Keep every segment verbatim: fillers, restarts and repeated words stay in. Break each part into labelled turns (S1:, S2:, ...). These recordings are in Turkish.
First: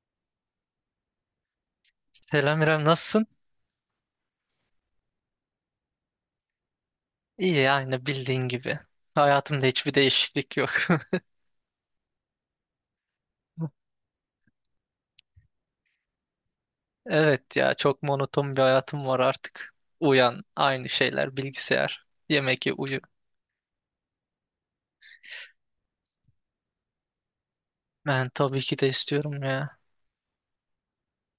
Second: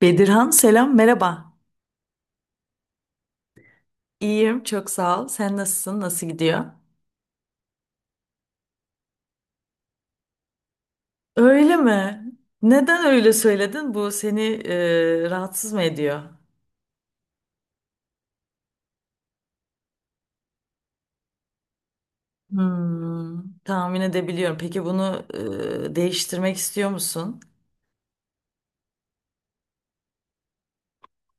S1: Bedirhan selam merhaba.
S2: Selam İrem, nasılsın?
S1: İyiyim çok sağ ol. Sen nasılsın? Nasıl gidiyor?
S2: İyi yani bildiğin gibi. Hayatımda hiçbir değişiklik yok.
S1: Öyle mi? Neden öyle söyledin? Bu seni e, rahatsız mı ediyor?
S2: Evet ya çok monoton bir hayatım var artık. Uyan, aynı şeyler, bilgisayar, yemek ye, uyu.
S1: Hmm, tahmin edebiliyorum. Peki bunu e, değiştirmek istiyor musun?
S2: Ben tabii ki de istiyorum ya.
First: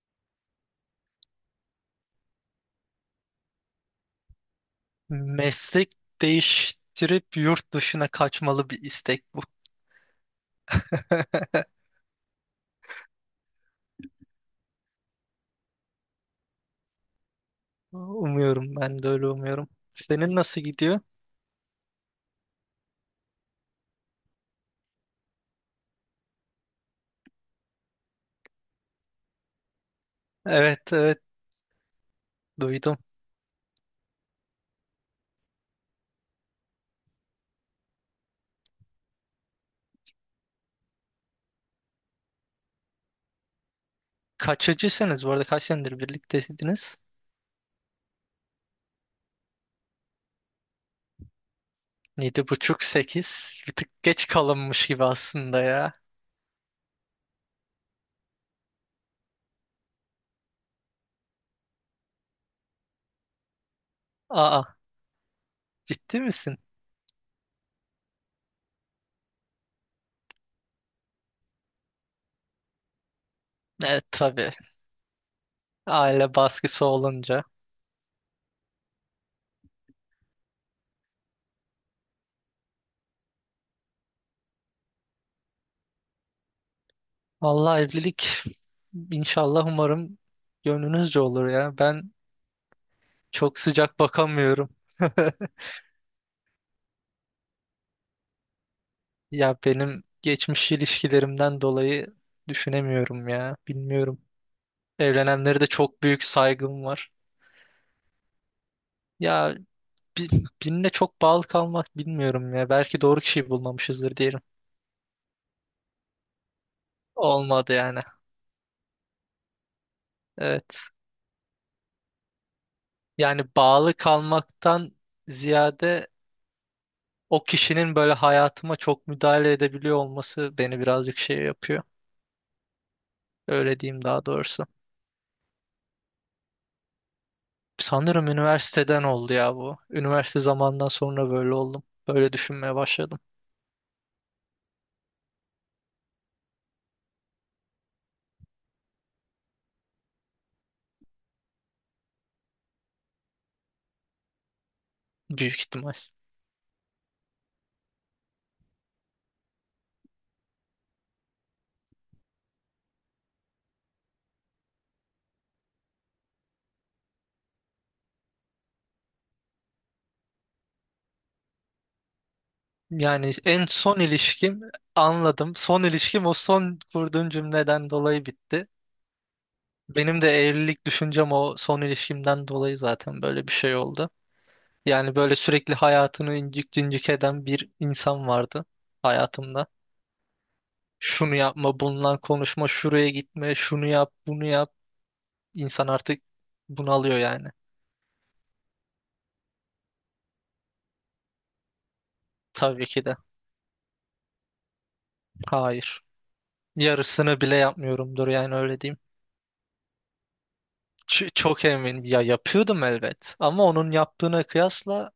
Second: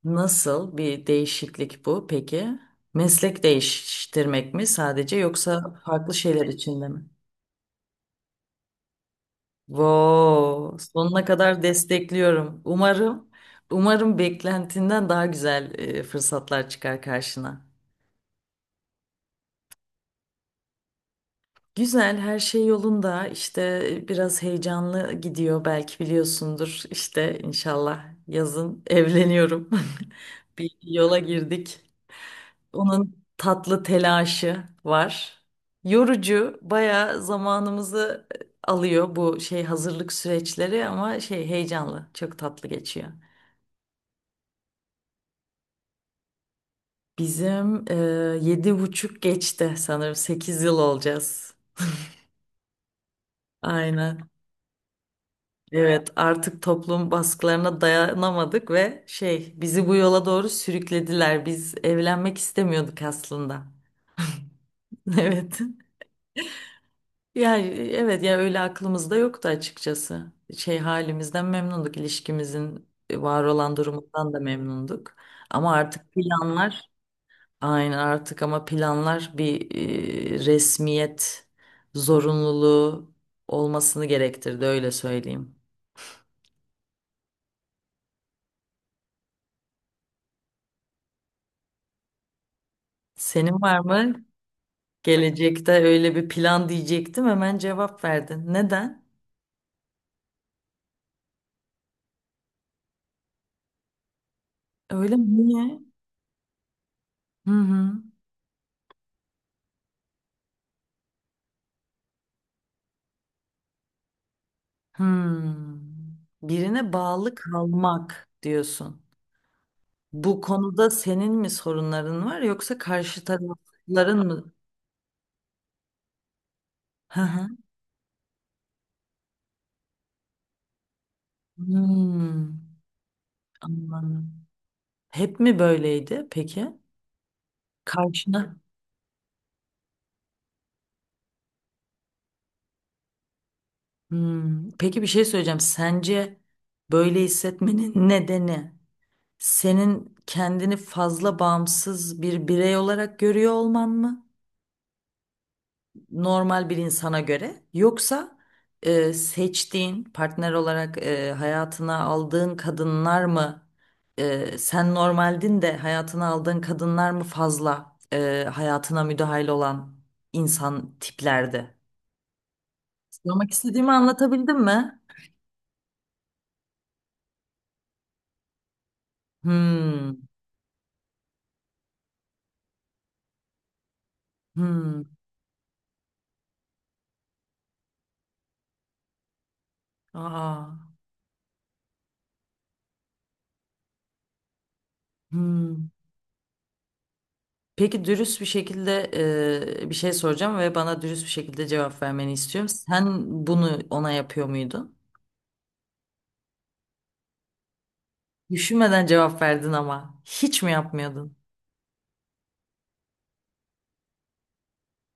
S1: Nasıl bir değişiklik bu peki? Meslek değiştirmek mi sadece yoksa
S2: Meslek
S1: farklı şeyler içinde mi?
S2: değiştirip yurt dışına kaçmalı bir istek bu.
S1: Wow, sonuna kadar destekliyorum. Umarım, umarım beklentinden daha güzel e, fırsatlar çıkar karşına.
S2: Umuyorum ben de öyle umuyorum. Senin nasıl gidiyor?
S1: Güzel, her şey yolunda. İşte e, biraz heyecanlı gidiyor, belki biliyorsundur. İşte inşallah yazın evleniyorum. Bir
S2: Evet,
S1: yola
S2: evet,
S1: girdik.
S2: duydum.
S1: Onun tatlı telaşı var. Yorucu, bayağı zamanımızı alıyor bu şey hazırlık süreçleri ama şey heyecanlı, çok tatlı geçiyor.
S2: Kaçıcısınız, bu arada kaç senedir birlikteydiniz?
S1: Bizim e, yedi buçuk geçti sanırım. Sekiz yıl olacağız.
S2: Yedi buçuk sekiz. Bir tık geç
S1: Aynen.
S2: kalınmış gibi aslında ya.
S1: Evet, artık toplum baskılarına dayanamadık ve şey bizi bu yola doğru sürüklediler. Biz evlenmek istemiyorduk aslında.
S2: Aa,
S1: Evet.
S2: ciddi misin?
S1: Yani evet ya öyle aklımızda yoktu açıkçası. Şey halimizden memnunduk, ilişkimizin var olan
S2: Evet,
S1: durumundan da
S2: tabii.
S1: memnunduk. Ama artık
S2: Aile baskısı
S1: planlar.
S2: olunca.
S1: Aynen artık ama planlar bir e, resmiyet zorunluluğu olmasını gerektirdi öyle söyleyeyim.
S2: Vallahi evlilik inşallah umarım gönlünüzce olur ya. Ben çok
S1: Senin var
S2: sıcak
S1: mı?
S2: bakamıyorum.
S1: Gelecekte öyle bir plan diyecektim hemen cevap verdin. Neden?
S2: Ya benim geçmiş ilişkilerimden dolayı düşünemiyorum ya. Bilmiyorum.
S1: Öyle mi?
S2: Evlenenlere de
S1: Niye?
S2: çok büyük saygım var.
S1: Hı hı.
S2: Ya bi- birine çok bağlı kalmak bilmiyorum ya. Belki doğru kişiyi bulmamışızdır diyelim.
S1: Hmm. Birine bağlı
S2: Olmadı yani.
S1: kalmak diyorsun. Bu
S2: Evet.
S1: konuda senin mi sorunların var yoksa karşı
S2: Yani bağlı
S1: tarafların mı?
S2: kalmaktan ziyade
S1: Hı
S2: o
S1: hı.
S2: kişinin böyle hayatıma çok müdahale edebiliyor olması beni birazcık şey yapıyor.
S1: Hmm.
S2: Öyle diyeyim daha
S1: Anladım.
S2: doğrusu.
S1: Hep mi böyleydi peki?
S2: Sanırım
S1: Karşına.
S2: üniversiteden oldu ya bu. Üniversite zamandan sonra böyle oldum. Böyle düşünmeye başladım.
S1: Hmm, Peki bir şey söyleyeceğim. Sence böyle hissetmenin nedeni senin kendini fazla bağımsız bir birey olarak görüyor olman mı?
S2: Büyük ihtimal.
S1: Normal bir insana göre. Yoksa e, seçtiğin partner olarak e, hayatına aldığın kadınlar mı? E, sen normaldin de hayatına aldığın kadınlar mı fazla e, hayatına müdahil olan insan tiplerdi?
S2: Yani
S1: Sormak
S2: en
S1: istediğimi
S2: son
S1: anlatabildim
S2: ilişkim
S1: mi?
S2: anladım. Son ilişkim o son kurduğum cümleden dolayı bitti.
S1: Hmm.
S2: Benim de evlilik düşüncem o son ilişkimden dolayı zaten böyle bir şey oldu.
S1: Hmm,
S2: Yani böyle sürekli hayatını incik cincik eden bir insan vardı hayatımda.
S1: aa,
S2: Şunu yapma, bununla konuşma, şuraya gitme, şunu yap, bunu yap. İnsan
S1: hmm.
S2: artık bunalıyor yani.
S1: Peki dürüst bir şekilde e, bir şey soracağım ve bana dürüst bir şekilde cevap vermeni istiyorum.
S2: Tabii ki de.
S1: Sen bunu ona yapıyor muydun?
S2: Hayır. Yarısını bile yapmıyorumdur yani öyle diyeyim.
S1: Düşünmeden cevap verdin ama hiç mi
S2: Ç-
S1: yapmıyordun?
S2: çok eminim. Ya yapıyordum elbet. Ama onun yaptığına kıyasla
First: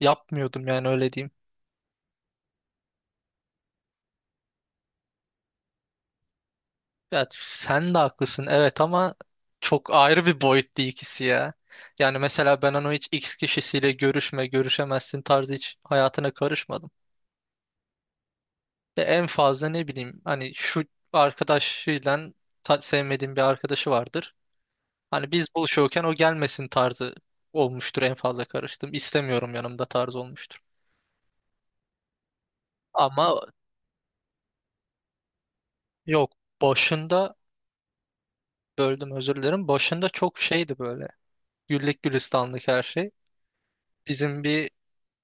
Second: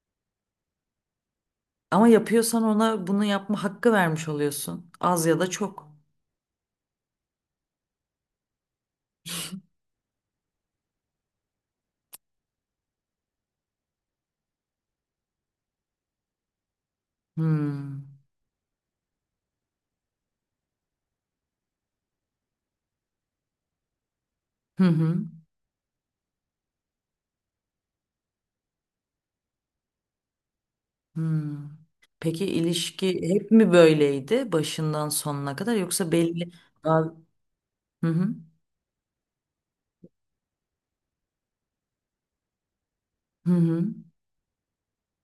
S2: yapmıyordum yani öyle diyeyim.
S1: Ama yapıyorsan ona bunu yapma hakkı vermiş oluyorsun. Az ya da çok.
S2: Ya sen de haklısın evet, ama çok ayrı bir boyutta ikisi ya. Yani mesela ben onu hiç X kişisiyle görüşme, görüşemezsin tarzı hiç hayatına karışmadım.
S1: Hmm.
S2: Ve en fazla ne bileyim hani şu arkadaşıyla ta- sevmediğim bir arkadaşı vardır.
S1: Hı hı.
S2: Hani biz buluşuyorken o gelmesin tarzı olmuştur en fazla karıştım. İstemiyorum yanımda tarzı olmuştur.
S1: Hmm. Peki ilişki
S2: Ama
S1: hep mi böyleydi başından sonuna kadar yoksa
S2: yok,
S1: belli. Baz-
S2: başında
S1: Hı hı.
S2: böldüm, özür dilerim. Başında çok şeydi böyle. Güllük gülistanlık her şey.
S1: Hı hı.
S2: Bizim bir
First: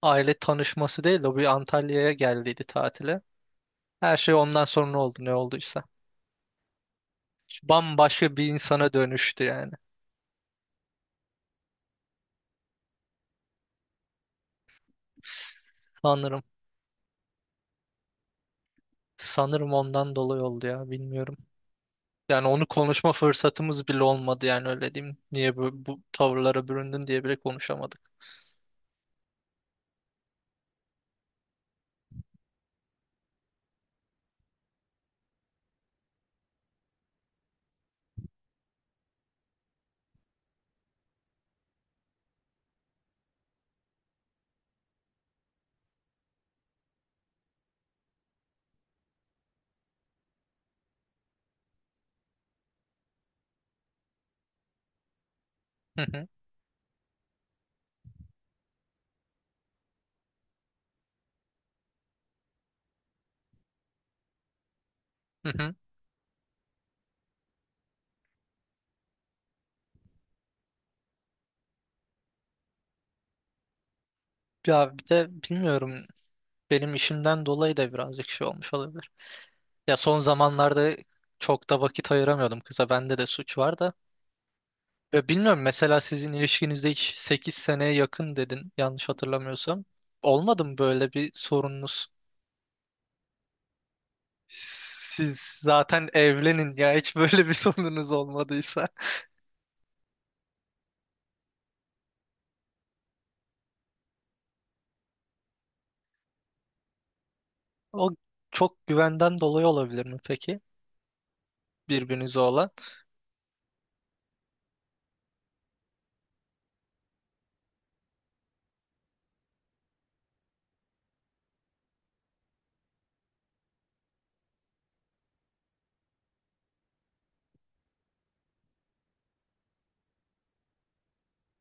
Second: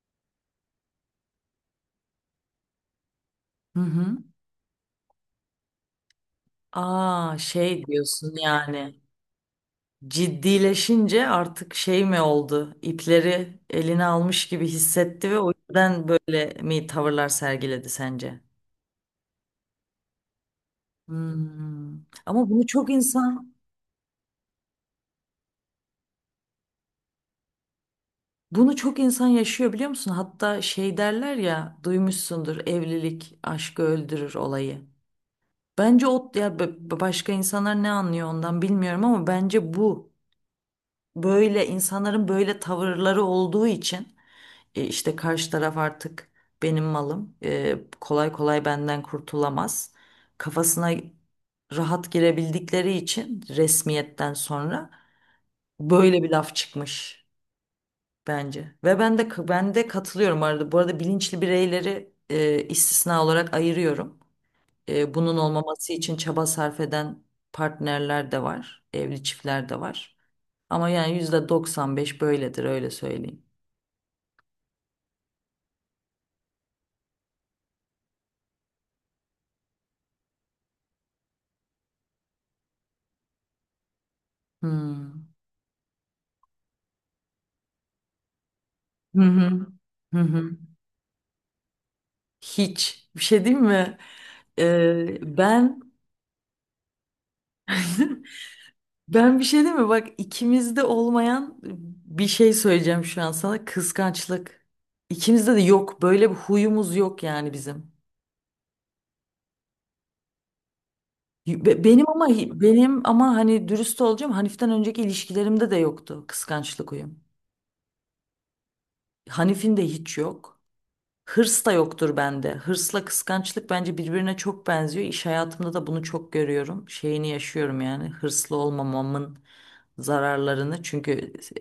S2: aile tanışması değil de o bir Antalya'ya geldiydi tatile.
S1: Hı
S2: Her
S1: hı.
S2: şey ondan sonra oldu ne olduysa.
S1: Aa şey diyorsun
S2: Bambaşka bir insana
S1: yani.
S2: dönüştü yani.
S1: Ciddileşince artık şey mi oldu? İpleri eline almış gibi hissetti ve o yüzden
S2: Sanırım.
S1: böyle mi tavırlar sergiledi sence?
S2: Sanırım ondan dolayı oldu ya, bilmiyorum.
S1: Hmm.
S2: Yani
S1: Ama bunu
S2: onu
S1: çok
S2: konuşma
S1: insan
S2: fırsatımız bile olmadı yani öyle diyeyim. Niye bu, bu tavırlara büründün diye bile konuşamadık.
S1: Bunu çok insan yaşıyor biliyor musun? Hatta şey derler ya duymuşsundur evlilik aşkı öldürür olayı. Bence o ya b- başka insanlar ne anlıyor ondan bilmiyorum ama bence bu böyle insanların böyle tavırları olduğu için. E, işte karşı taraf artık benim malım. E, kolay kolay benden kurtulamaz. Kafasına rahat girebildikleri için resmiyetten sonra
S2: Hı
S1: böyle
S2: hı,
S1: bir laf çıkmış bence. Ve ben de ben de katılıyorum arada. Bu arada bilinçli bireyleri e, istisna olarak ayırıyorum. E, bunun
S2: hı hı.
S1: olmaması için çaba sarf eden partnerler de var, evli çiftler de var. Ama yani yüzde doksan beş böyledir öyle söyleyeyim.
S2: Ya bir de bilmiyorum, benim işimden dolayı da birazcık şey olmuş olabilir. Ya son zamanlarda çok da vakit ayıramıyordum kıza. Bende de suç var da.
S1: Hmm.
S2: Ya bilmiyorum, mesela sizin ilişkinizde hiç, sekiz seneye yakın dedin yanlış
S1: Hı hı.
S2: hatırlamıyorsam.
S1: Hı hı.
S2: Olmadı mı böyle bir sorununuz?
S1: Hiç. Bir şey diyeyim mi? Ee,
S2: Siz
S1: ben
S2: zaten evlenin ya, hiç böyle bir sorununuz olmadıysa.
S1: ben bir şey diyeyim mi? Bak ikimizde olmayan bir şey söyleyeceğim şu an sana. Kıskançlık. İkimizde de yok. Böyle bir huyumuz yok yani bizim.
S2: O çok güvenden dolayı olabilir mi peki?
S1: Be- Benim ama
S2: Birbirinize olan.
S1: benim ama hani dürüst olacağım. Hanif'ten önceki ilişkilerimde de yoktu kıskançlık huyum. Hanif'in de hiç yok. Hırs da yoktur bende. Hırsla kıskançlık bence birbirine çok benziyor. İş hayatımda da bunu çok görüyorum. Şeyini yaşıyorum yani. Hırslı olmamamın zararlarını çünkü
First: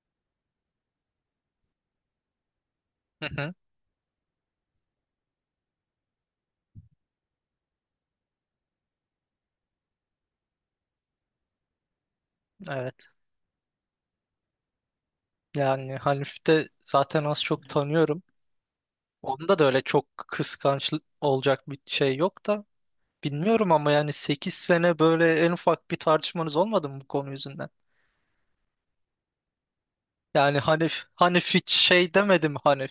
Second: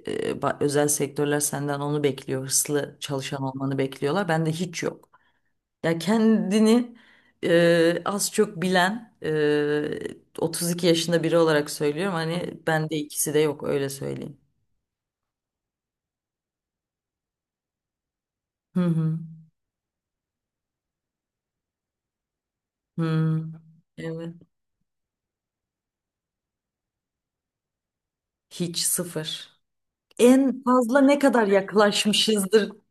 S1: e, ba- özel sektörler senden onu bekliyor. Hırslı
S2: Hı
S1: çalışan
S2: hı,
S1: olmanı bekliyorlar. Bende hiç yok. Ya kendini e, az çok bilen e, otuz iki yaşında biri olarak söylüyorum. Hani bende
S2: evet.
S1: ikisi de yok öyle söyleyeyim.
S2: Yani Hanif'i de zaten az çok tanıyorum.
S1: Hı hı.
S2: Onda da öyle çok kıskanç olacak bir şey yok da.
S1: Hı.
S2: Bilmiyorum ama yani
S1: Evet.
S2: sekiz sene böyle en ufak bir tartışmanız olmadı mı bu konu yüzünden?
S1: Hiç sıfır.
S2: Yani
S1: En
S2: hani
S1: fazla ne
S2: hani
S1: kadar
S2: hiç şey demedim
S1: yaklaşmışızdır?
S2: hani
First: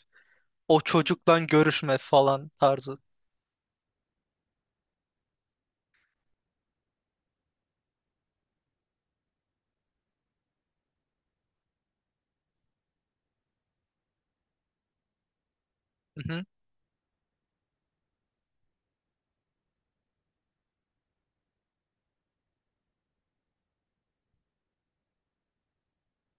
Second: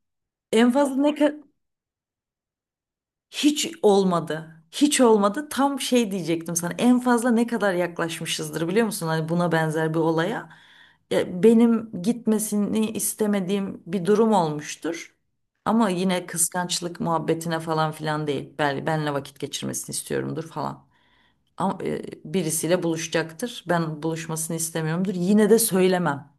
S1: En
S2: o
S1: fazla ne kadar
S2: çocukla görüşme falan tarzı.
S1: Hiç olmadı. Hiç olmadı. Tam şey diyecektim sana. En fazla ne kadar yaklaşmışızdır biliyor musun? Hani buna benzer bir olaya. Ya benim gitmesini istemediğim bir durum olmuştur. Ama yine
S2: Hı-hı.
S1: kıskançlık muhabbetine falan filan değil. Ben, benle vakit geçirmesini istiyorumdur falan. Ama e, birisiyle buluşacaktır. Ben buluşmasını istemiyorumdur. Yine de söylemem.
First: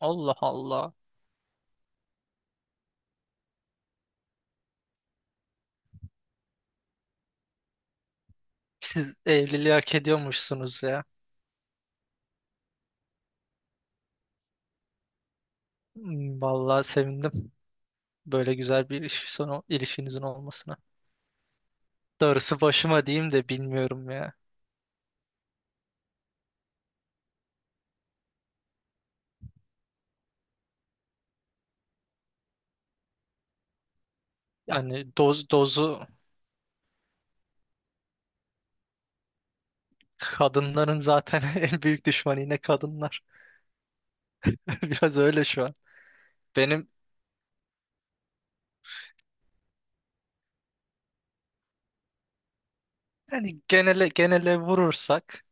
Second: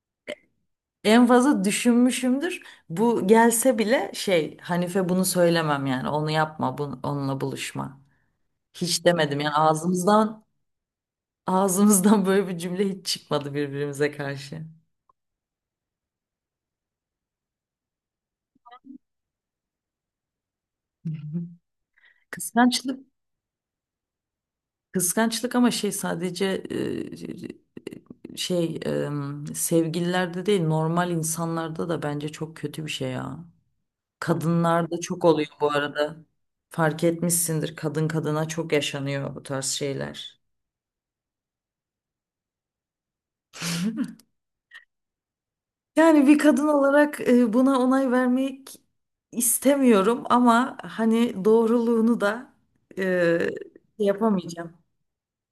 S2: Allah Allah.
S1: En fazla düşünmüşümdür. Bu gelse bile şey Hanife bunu söylemem yani. Onu yapma, bunu, onunla buluşma. Hiç
S2: Siz
S1: demedim yani
S2: evliliği hak
S1: ağzımızdan
S2: ediyormuşsunuz ya.
S1: ağzımızdan böyle bir cümle hiç çıkmadı birbirimize karşı.
S2: Hmm. Vallahi sevindim böyle güzel bir ilişki sonu ilişkinizin olmasına.
S1: Hı hı.
S2: Darısı
S1: Kıskançlık
S2: başıma diyeyim de bilmiyorum ya.
S1: kıskançlık ama şey sadece e, şey e, sevgililerde değil normal insanlarda da bence çok kötü bir şey ya. Kadınlarda
S2: Yani
S1: çok
S2: doz
S1: oluyor bu
S2: dozu
S1: arada. Fark etmişsindir kadın kadına çok yaşanıyor bu tarz şeyler.
S2: kadınların zaten en büyük düşmanı yine kadınlar. Biraz öyle şu an.
S1: Yani bir kadın
S2: Benim
S1: olarak e, buna onay vermek istemiyorum ama hani doğruluğunu da e,
S2: yani genele genele
S1: yapamayacağım.
S2: vurursak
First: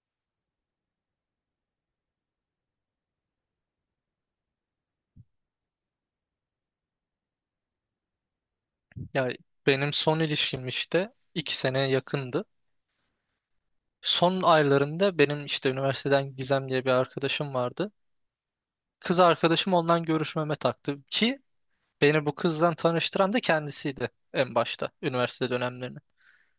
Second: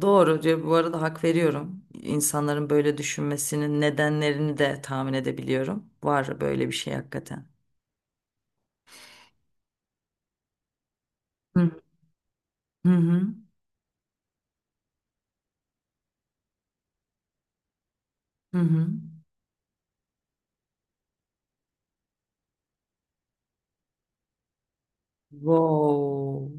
S1: Doğru diyor. Bu arada hak veriyorum. İnsanların böyle düşünmesinin nedenlerini de tahmin edebiliyorum. Var böyle bir şey hakikaten.
S2: yani benim son ilişkim işte iki
S1: Hı
S2: sene yakındı.
S1: hı hı.
S2: Son aylarında benim işte üniversiteden Gizem diye bir arkadaşım vardı.
S1: Hı hı.
S2: Kız arkadaşım ondan görüşmeme taktı ki beni bu kızdan tanıştıran da kendisiydi en başta üniversite dönemlerini.
S1: Wow.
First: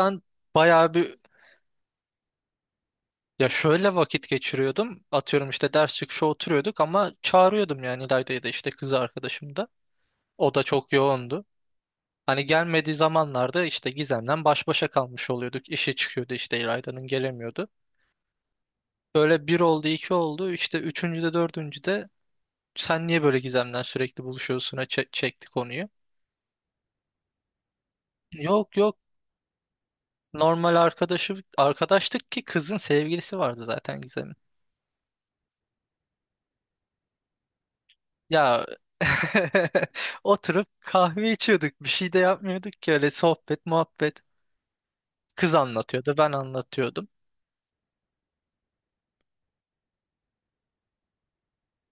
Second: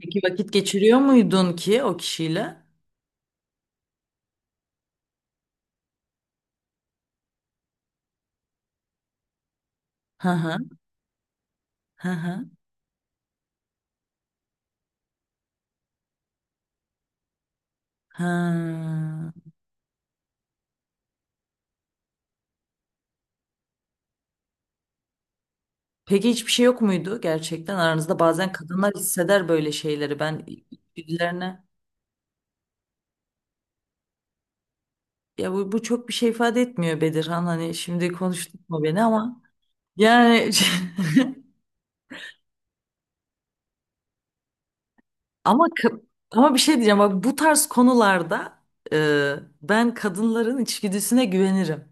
S1: Peki vakit
S2: bayağı
S1: geçiriyor
S2: bir
S1: muydun ki o kişiyle?
S2: ya şöyle vakit geçiriyordum. Atıyorum işte ders çıkışı oturuyorduk ama çağırıyordum yani İlayda'yı da, işte kız arkadaşım da.
S1: Hı
S2: O
S1: hı.
S2: da çok yoğundu.
S1: Hı hı.
S2: Hani gelmediği zamanlarda işte Gizem'den baş başa kalmış oluyorduk. İşi çıkıyordu işte, İlayda'nın gelemiyordu.
S1: Ha.
S2: Böyle bir oldu, iki oldu. İşte üçüncüde, dördüncüde sen niye böyle Gizem'den sürekli buluşuyorsun'a çe- çekti konuyu.
S1: Peki hiçbir şey yok muydu gerçekten aranızda? Bazen
S2: Yok,
S1: kadınlar
S2: yok,
S1: hisseder böyle şeyleri. Ben
S2: normal arkadaşı
S1: içgüdülerine
S2: arkadaştık ki kızın sevgilisi vardı zaten Gizem'in.
S1: ya bu, bu çok bir şey ifade etmiyor Bedirhan. Hani şimdi
S2: Ya
S1: konuştuk mu beni ama yani
S2: oturup kahve içiyorduk, bir şey de yapmıyorduk ki, öyle sohbet muhabbet. Kız
S1: ama ka-
S2: anlatıyordu, ben
S1: ama bir şey diyeceğim
S2: anlatıyordum.
S1: bak bu tarz konularda e, ben kadınların içgüdüsüne güvenirim.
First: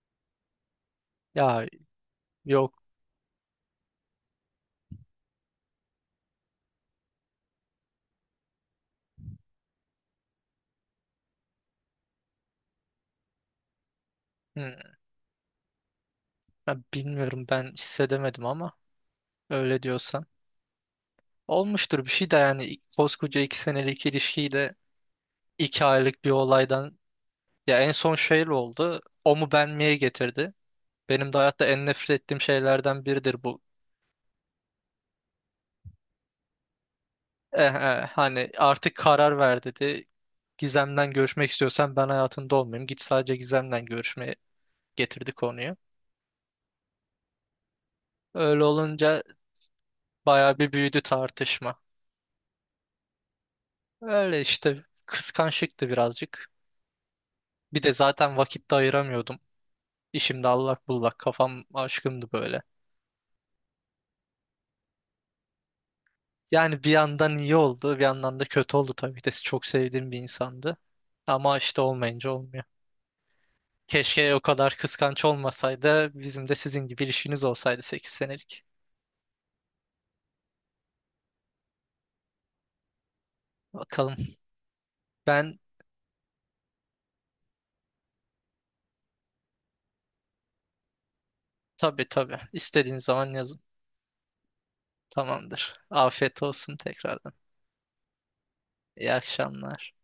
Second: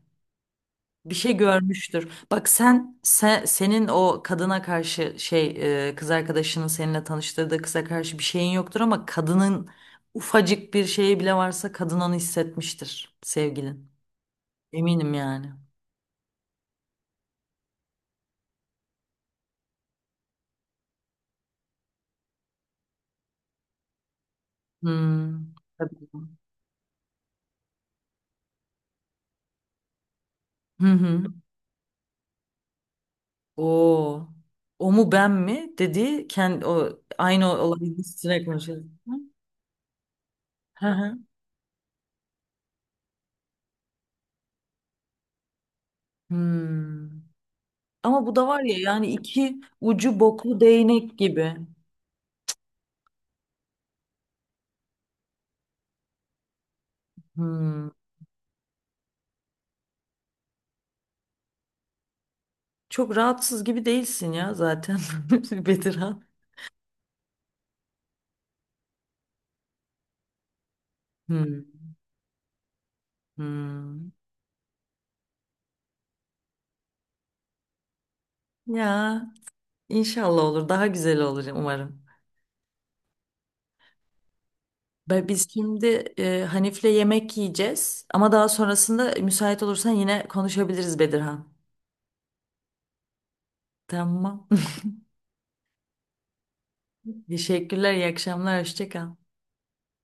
S1: Bir şey
S2: Ya
S1: görmüştür. Bak
S2: yok,
S1: sen, sen senin o kadına karşı şey e, kız arkadaşının seninle tanıştırdığı kıza karşı bir şeyin yoktur ama kadının ufacık bir şeyi bile varsa kadın onu hissetmiştir sevgilin.
S2: hmm,
S1: Eminim yani.
S2: ya bilmiyorum ben hissedemedim ama öyle diyorsan. Olmuştur bir şey de yani, koskoca iki senelik ilişkiyi de
S1: Hmm.
S2: iki aylık bir
S1: Tabii.
S2: olaydan, ya en son şey oldu. O mu ben miye getirdi.
S1: Hı hı.
S2: Benim de hayatta en nefret ettiğim şeylerden biridir bu.
S1: O o mu ben mi dedi kendi. O aynı
S2: Eh,
S1: olayın
S2: eh,
S1: üstüne
S2: hani
S1: konuşuyoruz.
S2: artık karar ver dedi.
S1: Hı
S2: Gizem'den
S1: hı.
S2: görüşmek istiyorsan ben hayatında olmayayım. Git sadece Gizem'den görüşmeye getirdi konuyu.
S1: Hmm. Ama bu da var
S2: Öyle
S1: ya yani
S2: olunca
S1: iki ucu
S2: bayağı
S1: boklu
S2: bir büyüdü
S1: değnek gibi.
S2: tartışma. Öyle işte kıskançlıktı birazcık. Bir
S1: Hmm.
S2: de zaten vakit de ayıramıyordum. İşimde allak bullak kafam, aşkımdı böyle.
S1: Çok rahatsız gibi değilsin ya zaten. Bedirhan.
S2: Yani bir yandan iyi oldu, bir yandan da kötü oldu, tabii ki de çok sevdiğim bir insandı. Ama
S1: Hmm,
S2: işte olmayınca olmuyor.
S1: hmm.
S2: Keşke o kadar kıskanç olmasaydı. Bizim de sizin gibi ilişkiniz olsaydı sekiz senelik.
S1: Ya inşallah olur. Daha güzel olur umarım.
S2: Bakalım.
S1: Ben- Biz
S2: Ben
S1: şimdi e, Hanif'le yemek yiyeceğiz. Ama daha sonrasında müsait olursan yine konuşabiliriz Bedirhan.
S2: tabii tabii. İstediğin zaman yazın.
S1: Tamam.
S2: Tamamdır. Afiyet olsun tekrardan.
S1: Teşekkürler. İyi akşamlar. Hoşça kal.
S2: İyi akşamlar.